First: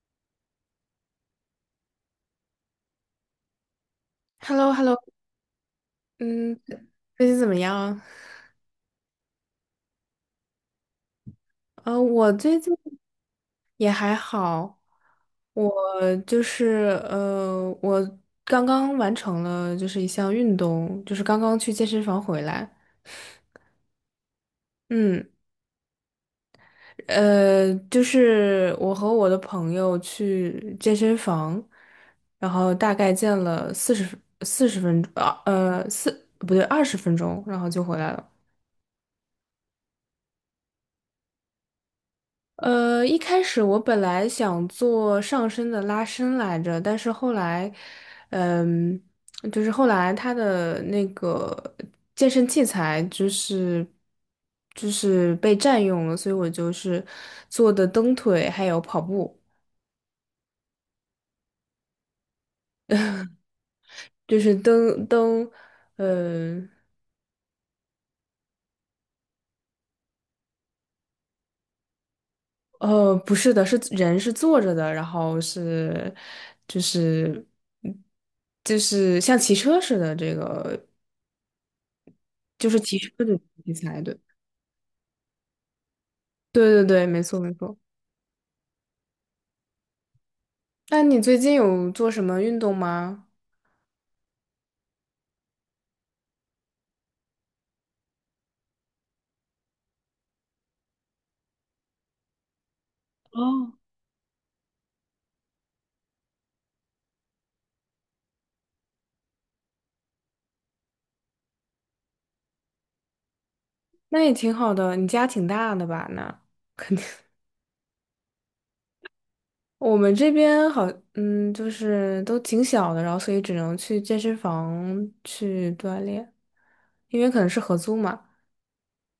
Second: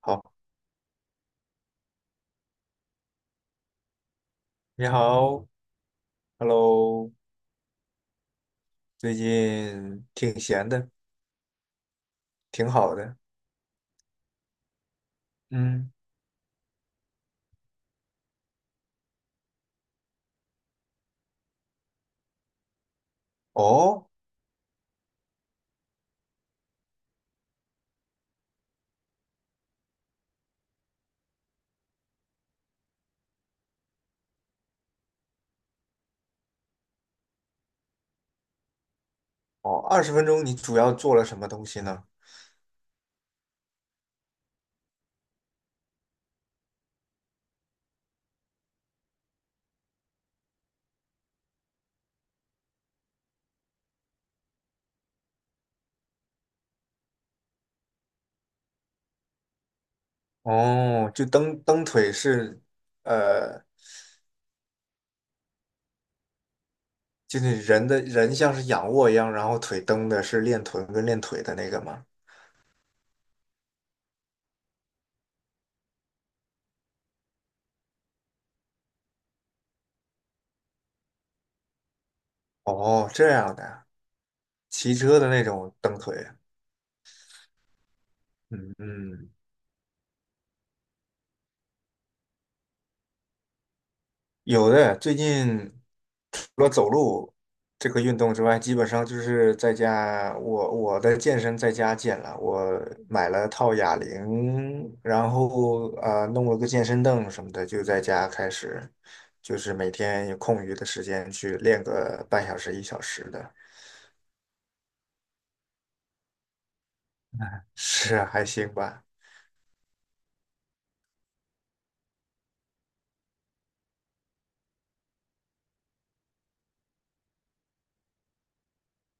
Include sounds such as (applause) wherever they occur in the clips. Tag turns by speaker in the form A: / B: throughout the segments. A: 好，
B: h e l l o h e l
A: 你
B: l o
A: 好
B: 嗯，
A: ，Hello，
B: 最近怎么样？
A: 最近挺闲的，
B: 我最
A: 挺
B: 近
A: 好的。
B: 也还好，我
A: 嗯，
B: 就是呃，我刚刚完成了就是一项运动，就是刚刚去健身房回来。
A: 哦，
B: 嗯，就是我和我的朋友去健身房，然后大概健了40分钟，四不对，20分钟，然后就回来了。
A: 哦，20分钟你主要做了什么东西呢？
B: 一开始我本来想做上身的拉伸来着，但是后来，嗯，就是后来他的那个健身器材就是被占用了，所以我就是做的蹬腿还有跑步，
A: 哦，就蹬蹬腿是，
B: (laughs)
A: 呃，
B: 就是蹬蹬，呃
A: 就是人像是仰卧一样，然后腿蹬的是练臀跟练腿的那个吗？
B: 不是的，是人是坐着的，然后是就是嗯就是像骑车似的这个。就是骑
A: 哦，
B: 车
A: 这
B: 的
A: 样的
B: 题
A: 啊，
B: 材的。
A: 骑车的那种蹬腿。
B: 对对对，没错没错。
A: 嗯嗯，
B: 那你最近有做什么运动吗？
A: 有的，最近除了走路这个运动之外，基本上就是在家，我的健身在家健了。我买了套哑铃，然后弄了个健身凳什么的，就在家开始，就是每天有空余的时间去练个半小时一小时的，
B: 那也挺好的，你家挺大的吧？那肯定，
A: 是啊还行吧。
B: (laughs) 我们这边好，就是都挺小的，然后所以只能去健身房去锻炼，因为可能是合租嘛。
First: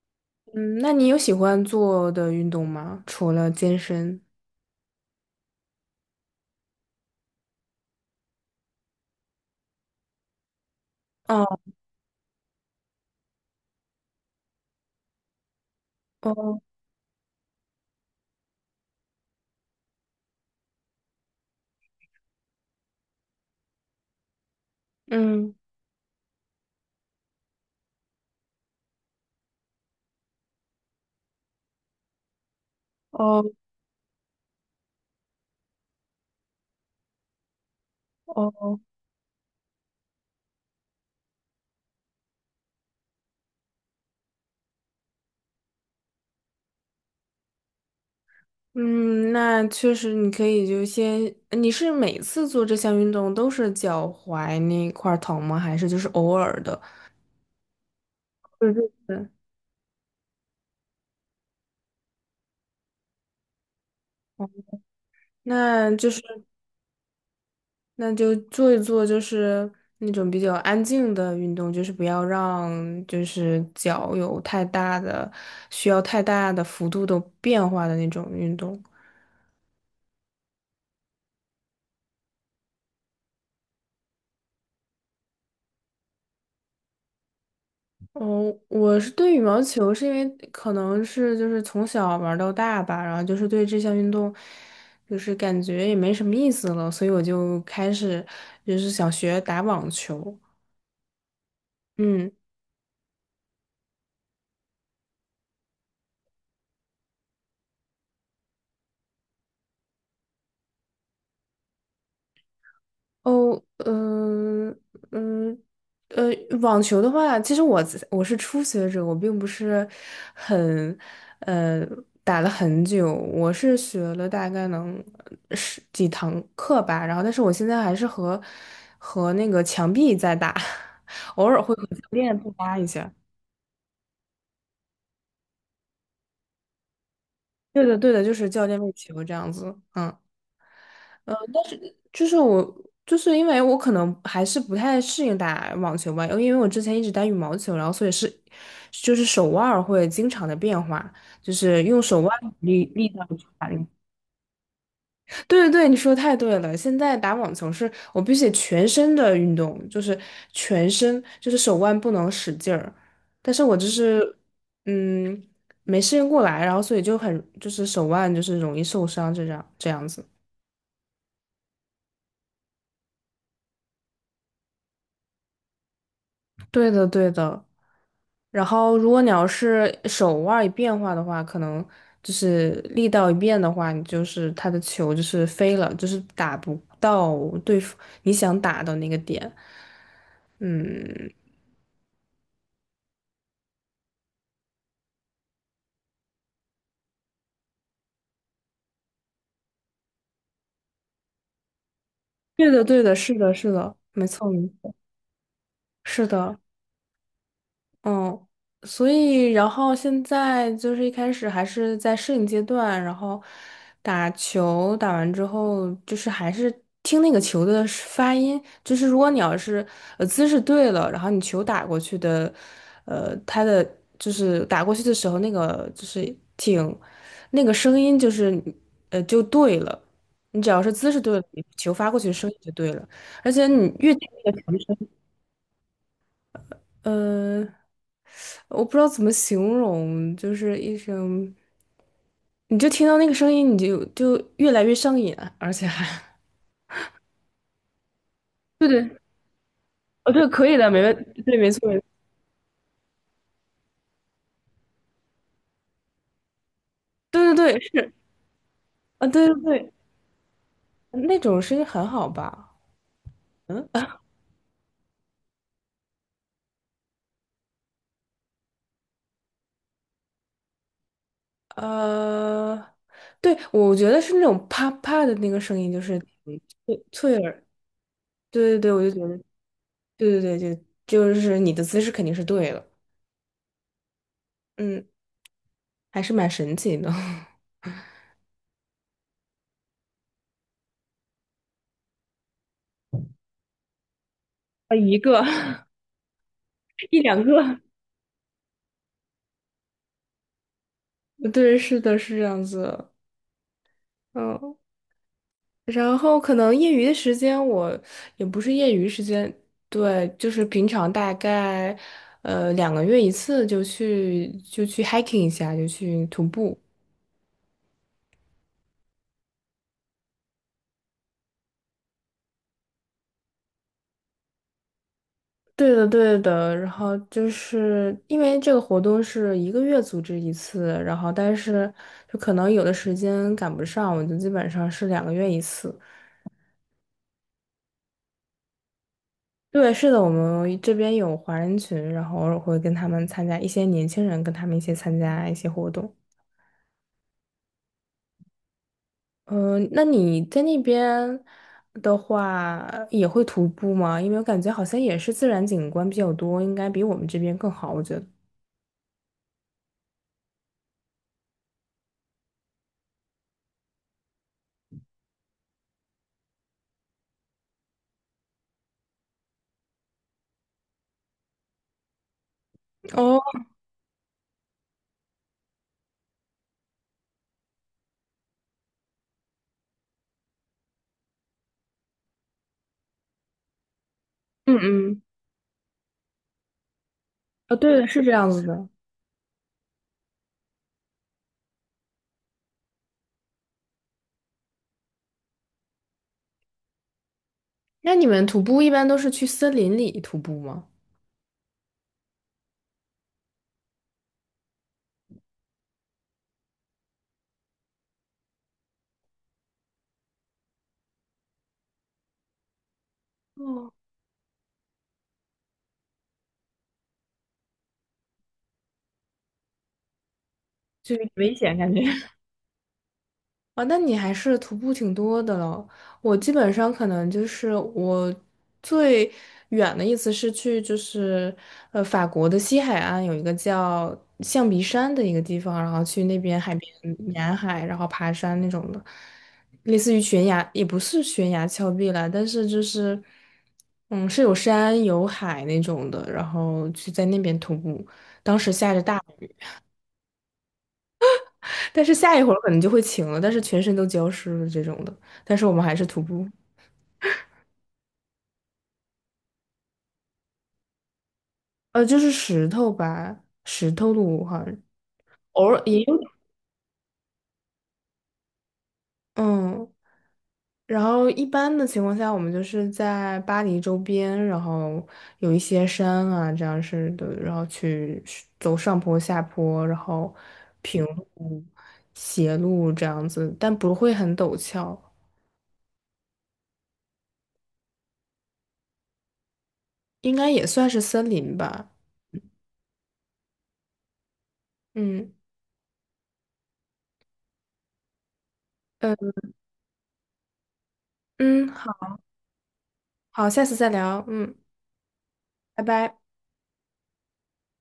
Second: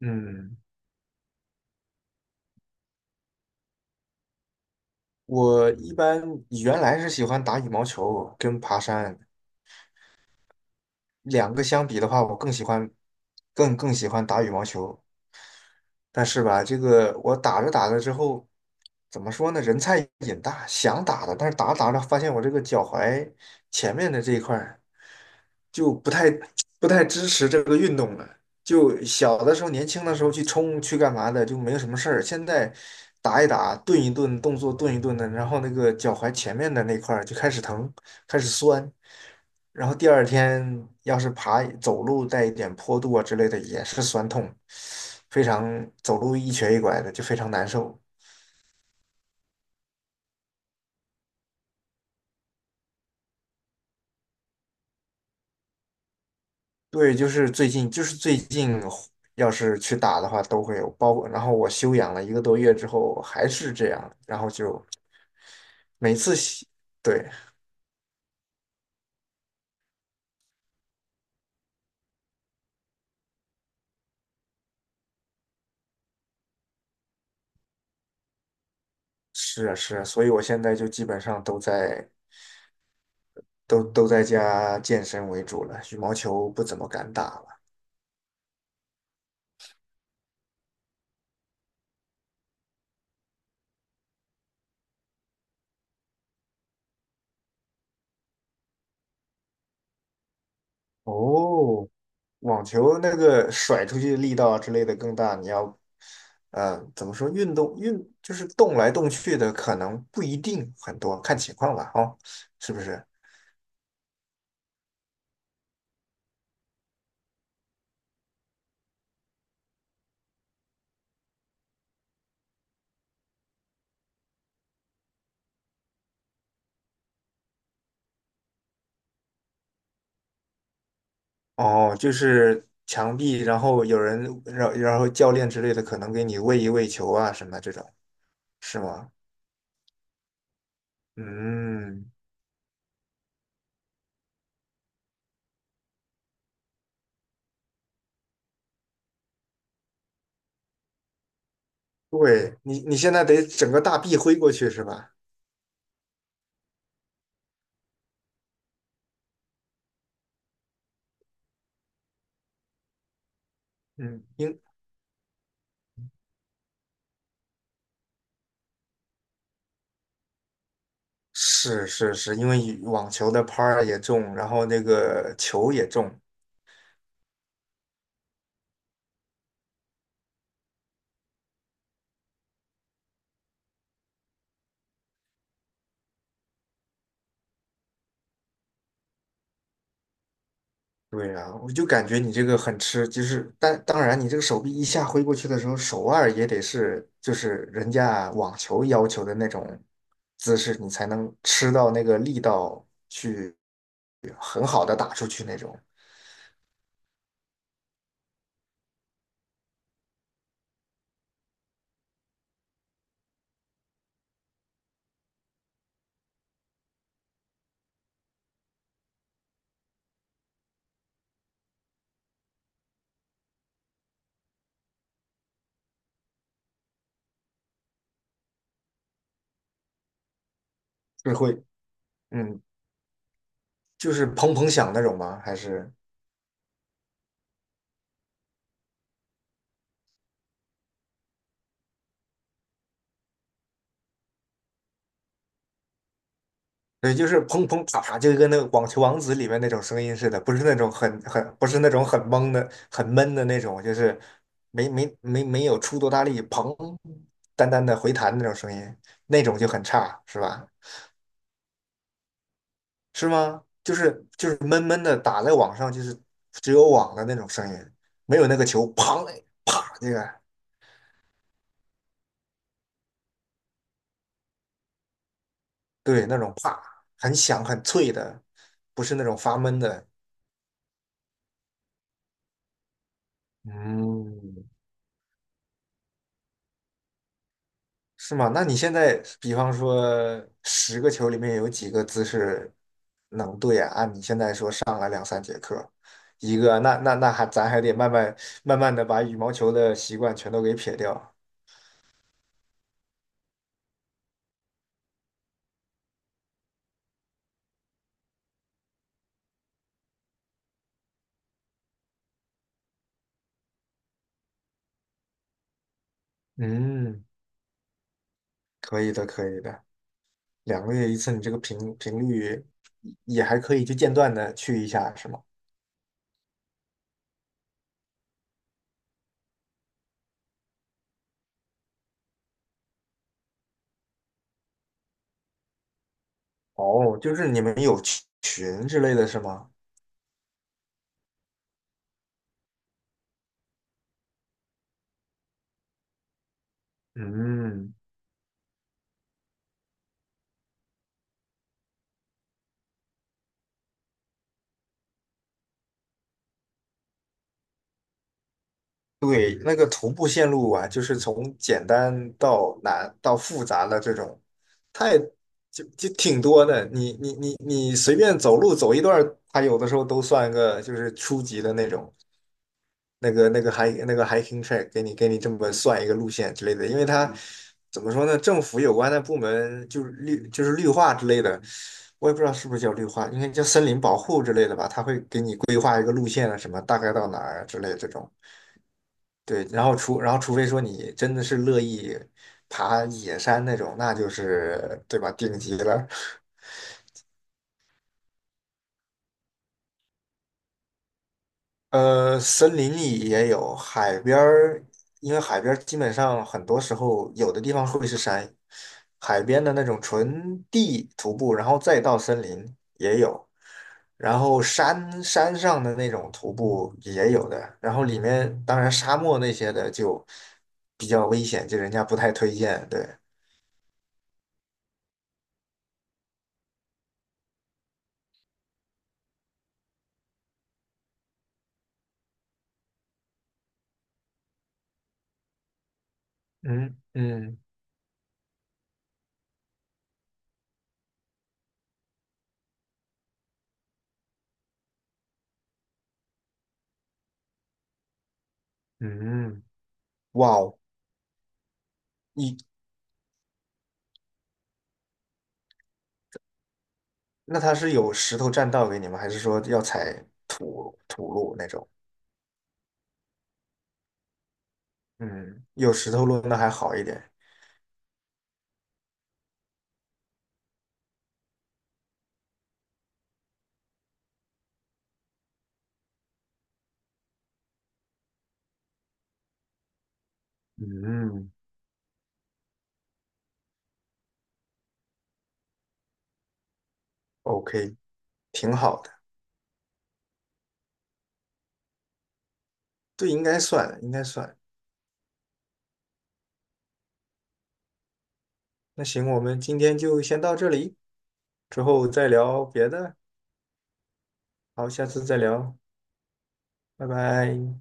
A: 嗯，
B: 嗯，那你有喜欢做的运动吗？除了健身？
A: 我一般原来是喜欢打羽毛球跟爬山，两
B: 哦
A: 个相比的话，我更更喜欢打羽毛球。但是
B: 哦，
A: 吧，这个我打着打着之后，怎么说呢？人菜瘾大，想打的，但是打着打着发现我这个脚踝前面的这一块儿
B: 嗯，
A: 就不太 (tsk) 不太支持这个运动了。就小的时候，年轻的时候去冲去干嘛的，就没有什么事儿。现在打一
B: 哦
A: 打，顿一顿，动作顿一顿的，然后那个脚踝前面的那块儿就开始疼，开始
B: 哦。
A: 酸。然后第二天要是走路带一点坡度啊之类的，也是酸痛，非常走路一瘸一拐的，就非常难受。
B: 嗯，那确实，你可以就先，你是每次做这项运动都是脚踝那块儿疼吗？还是就是偶尔的？
A: 对，就是最近，就是最
B: 对
A: 近，
B: 对对。
A: 要是去打的话都会有，包括然后我休养了一个多月之后还是这样，然后就
B: 那就
A: 每
B: 是
A: 次洗，对，
B: 那就做一做，就是那种比较安静的运动，就是不要让就是脚有太大的需要太大的幅度的变化的那种运动。
A: 是啊是啊，所以我现在就基本上都在家健身为主了，羽毛球不怎么敢打了。
B: 哦，我是对羽毛球，是因为可能是就是从小玩到大吧，然后就是对这项运动，就是感觉也没什么意思了，所以我就开始就是想学打网球。
A: 哦，
B: 嗯。
A: 网球那个甩出去力道啊之类的更大，你要，怎么说运动就是动来动去的，可能不一定很多，看情况吧，哦，是不是？
B: 哦，嗯嗯，呃，网球的话，其实我是初学者，我并不是很呃打了很久，我是学了大概能十几堂课吧，然后但是我现在还是和那个墙壁在打，(laughs) 偶尔会和
A: 哦，
B: 教
A: 就
B: 练对
A: 是
B: 搭一下。
A: 墙壁，然后有人，然后教练之类的，可能给你喂一喂球啊什么这
B: 对
A: 种，
B: 的，对的，就是教
A: 是
B: 练为
A: 吗？
B: 球这样子，嗯。
A: 嗯，
B: 就是我，就是因为我可能还是不太适应打网球吧，因为我之前一直打羽毛球，然后所以是，就是手腕儿会经常的变化，就是用手腕
A: 对，你你
B: 力
A: 现
B: 道
A: 在得
B: 去打
A: 整
B: 那
A: 个
B: 个。
A: 大臂挥过去是吧？
B: 对对对，你说得太对了。现在打网球是我必须得全身的运动，就是全身，就是手腕不能使劲儿。但是我就
A: 嗯，
B: 是，
A: 应
B: 嗯，没适应过来，然后所以就很，就是手腕就是容易受伤，这样子。
A: 是是是，因为网球的拍儿也重，然后那个球也重，
B: 对的对的。然后，如果你要是手腕儿一变化的话，可能就是力道一变的话，你就是他的球就是飞了，就是打不到对付你想打的那个点。嗯，
A: 对呀，我就感觉你这个很吃，就是但当然，你这个手臂一下挥过去的时候，手腕也得是就是人家网球要求的那种姿势，你才能吃到那个力
B: 对的，
A: 道
B: 对的，是的，
A: 去
B: 是的，没错，
A: 很
B: 没
A: 好
B: 错，
A: 的打出去那种，
B: 是的。嗯，所以然后现在就是一开始还是在适应阶段，然后打球打完之后，就是还是听那个球的是发音，就是如果你要是姿势对了，然后你球打过去的，它的就是打过去的时候那个就是挺那个声音就是就对了，你只要是姿势
A: 是
B: 对了，你
A: 会
B: 球发过去的声音
A: 嗯，
B: 就对了，而且你
A: 就
B: 越，
A: 是
B: 听那
A: 砰
B: 个
A: 砰响那
B: 球
A: 种吗？还是？
B: 呃，我不知道怎么形容，就是一声，你就听到那个声音，你就越来越上瘾啊，而且还，
A: 对，就是砰砰啪啪，就跟那个《网
B: 对
A: 球王
B: 对，
A: 子》里面那种声音似
B: 哦
A: 的，
B: 对，
A: 不是
B: 可
A: 那
B: 以的，
A: 种
B: 没
A: 很
B: 问，对，
A: 很，不
B: 没
A: 是
B: 错，
A: 那
B: 没错
A: 种很懵的、很闷的那种，就是没有出多大力，砰，
B: 对
A: 单
B: 对对，
A: 单的
B: 是
A: 回弹那种声音，
B: 啊，
A: 那
B: 对对
A: 种就很
B: 对，
A: 差，是吧？
B: 那种声音很好吧？
A: 是吗？
B: 嗯 (laughs)，
A: 就是闷闷的打在网上，就是只有网的那种声音，没有那个球砰那个
B: 呃，对，我觉得是那种啪啪的那个声音，就是
A: 对那种啪，
B: 脆
A: 很
B: 脆
A: 响
B: 耳，
A: 很脆的，
B: 对对对，我
A: 不
B: 就
A: 是
B: 觉
A: 那种
B: 得，
A: 发闷的。
B: 对对对，就是你的姿势肯定是对了，
A: 嗯，
B: 嗯，还是蛮神奇的。(laughs)
A: 是吗？那你现在，比方说10个球里面有几个姿势能对啊？按你现在说上
B: 啊，一个
A: 课一个，那
B: (laughs)
A: 那
B: 一
A: 那
B: 两
A: 还咱
B: 个，
A: 还得慢慢的把羽毛球的习惯全都给撇掉。
B: 对，是的，是这样子。嗯，然后可能业余的时间我也不是业余时间，对，就是平常大概两个月一次就去 hiking 一下，就去徒步。
A: 嗯，可以的，可以的。2个月一次，你这个频率也还可以，就间断的去一下，是吗？
B: 对的，对的。然后就是因为这个活动是1个月组织一次，然后但是就可能有的时间赶不上，我就基本上是两个月一次。
A: 哦，就是你们有群之类的是吗？
B: 对，是的，我们这边有华人群，然后偶尔会跟他们参加一些年轻人跟他们一起参加一些活动。
A: 嗯，
B: 嗯、那你在那边的话也会徒步吗？因为我感觉好像也是自然景观比较多，应该比我们这边更好，我觉得。
A: 对，那个徒步线路啊，就是从简单到难到复杂的这种，太就挺多的。你随便走路走一段儿，它有的时候都算个就是初级的那种那
B: 哦，
A: 个那个还那个 hiking track，给你这么算一个路线之类的。因为它怎么说呢，政府有关的部门就是绿化之类的，我也不知道是不是叫绿化，应该叫森林保护之类的
B: 嗯
A: 吧。它会
B: 嗯，
A: 给你规划一个路线啊，什么大概到哪儿啊
B: 哦，
A: 之类
B: 对
A: 的
B: 的，
A: 这
B: 是这
A: 种。
B: 样子的。
A: 对，然后除非说你真的是乐意爬野山那种，那就是对吧，顶级了。
B: 那你们徒步一般都是去森林里徒步吗？
A: 森林里也有，海边儿，因为海边儿基本上很多时候有的地方会是山，海边的那种纯地徒步，然后再到森林也有，
B: 哦，
A: 然后山上的那种徒步也有的，然后里面当然沙漠那些的就比
B: 就有
A: 较
B: 点
A: 危
B: 危
A: 险，
B: 险
A: 就人
B: 感觉。
A: 家不太推荐，对。
B: 啊，那你还是徒步挺多的了。我基本上可能就是我最远的意思是去就是法国的西海岸有一个叫象鼻山的一个地方，然后去那边海边
A: 嗯
B: 沿
A: 嗯
B: 海，然后爬山那种的，类似于悬崖，也不是悬崖峭壁啦，但是就是是有山有海那种的，然后去在那边徒步，当时下着大雨。
A: 嗯，哇哦，
B: 但是下一会儿
A: 你
B: 可能就会晴了，但是全身都浇湿了这种的。但是我们还是徒步，
A: 那它是有石头栈道给你吗？还是说要踩土路那种？
B: 就是石头吧，石头路好像
A: 嗯，
B: 偶尔
A: 有
B: 也
A: 石
B: 有，
A: 头路那还好一点。
B: 嗯。然后一般的情况下，我们就是在巴黎周边，然后有一些山啊，这样式的，然后去是走上坡、下坡，然后平
A: 嗯
B: 路、斜路这样子，但不会很陡峭，
A: ，OK，挺好的。
B: 应该也算是森林吧。
A: 对，应该算，应该算。
B: 嗯
A: 那行，
B: 嗯
A: 我们今天就先到这里，
B: 嗯，
A: 之后
B: 好
A: 再聊别的。
B: 好，下次再聊。嗯。
A: 好，下次再聊，
B: 拜拜。
A: 拜拜。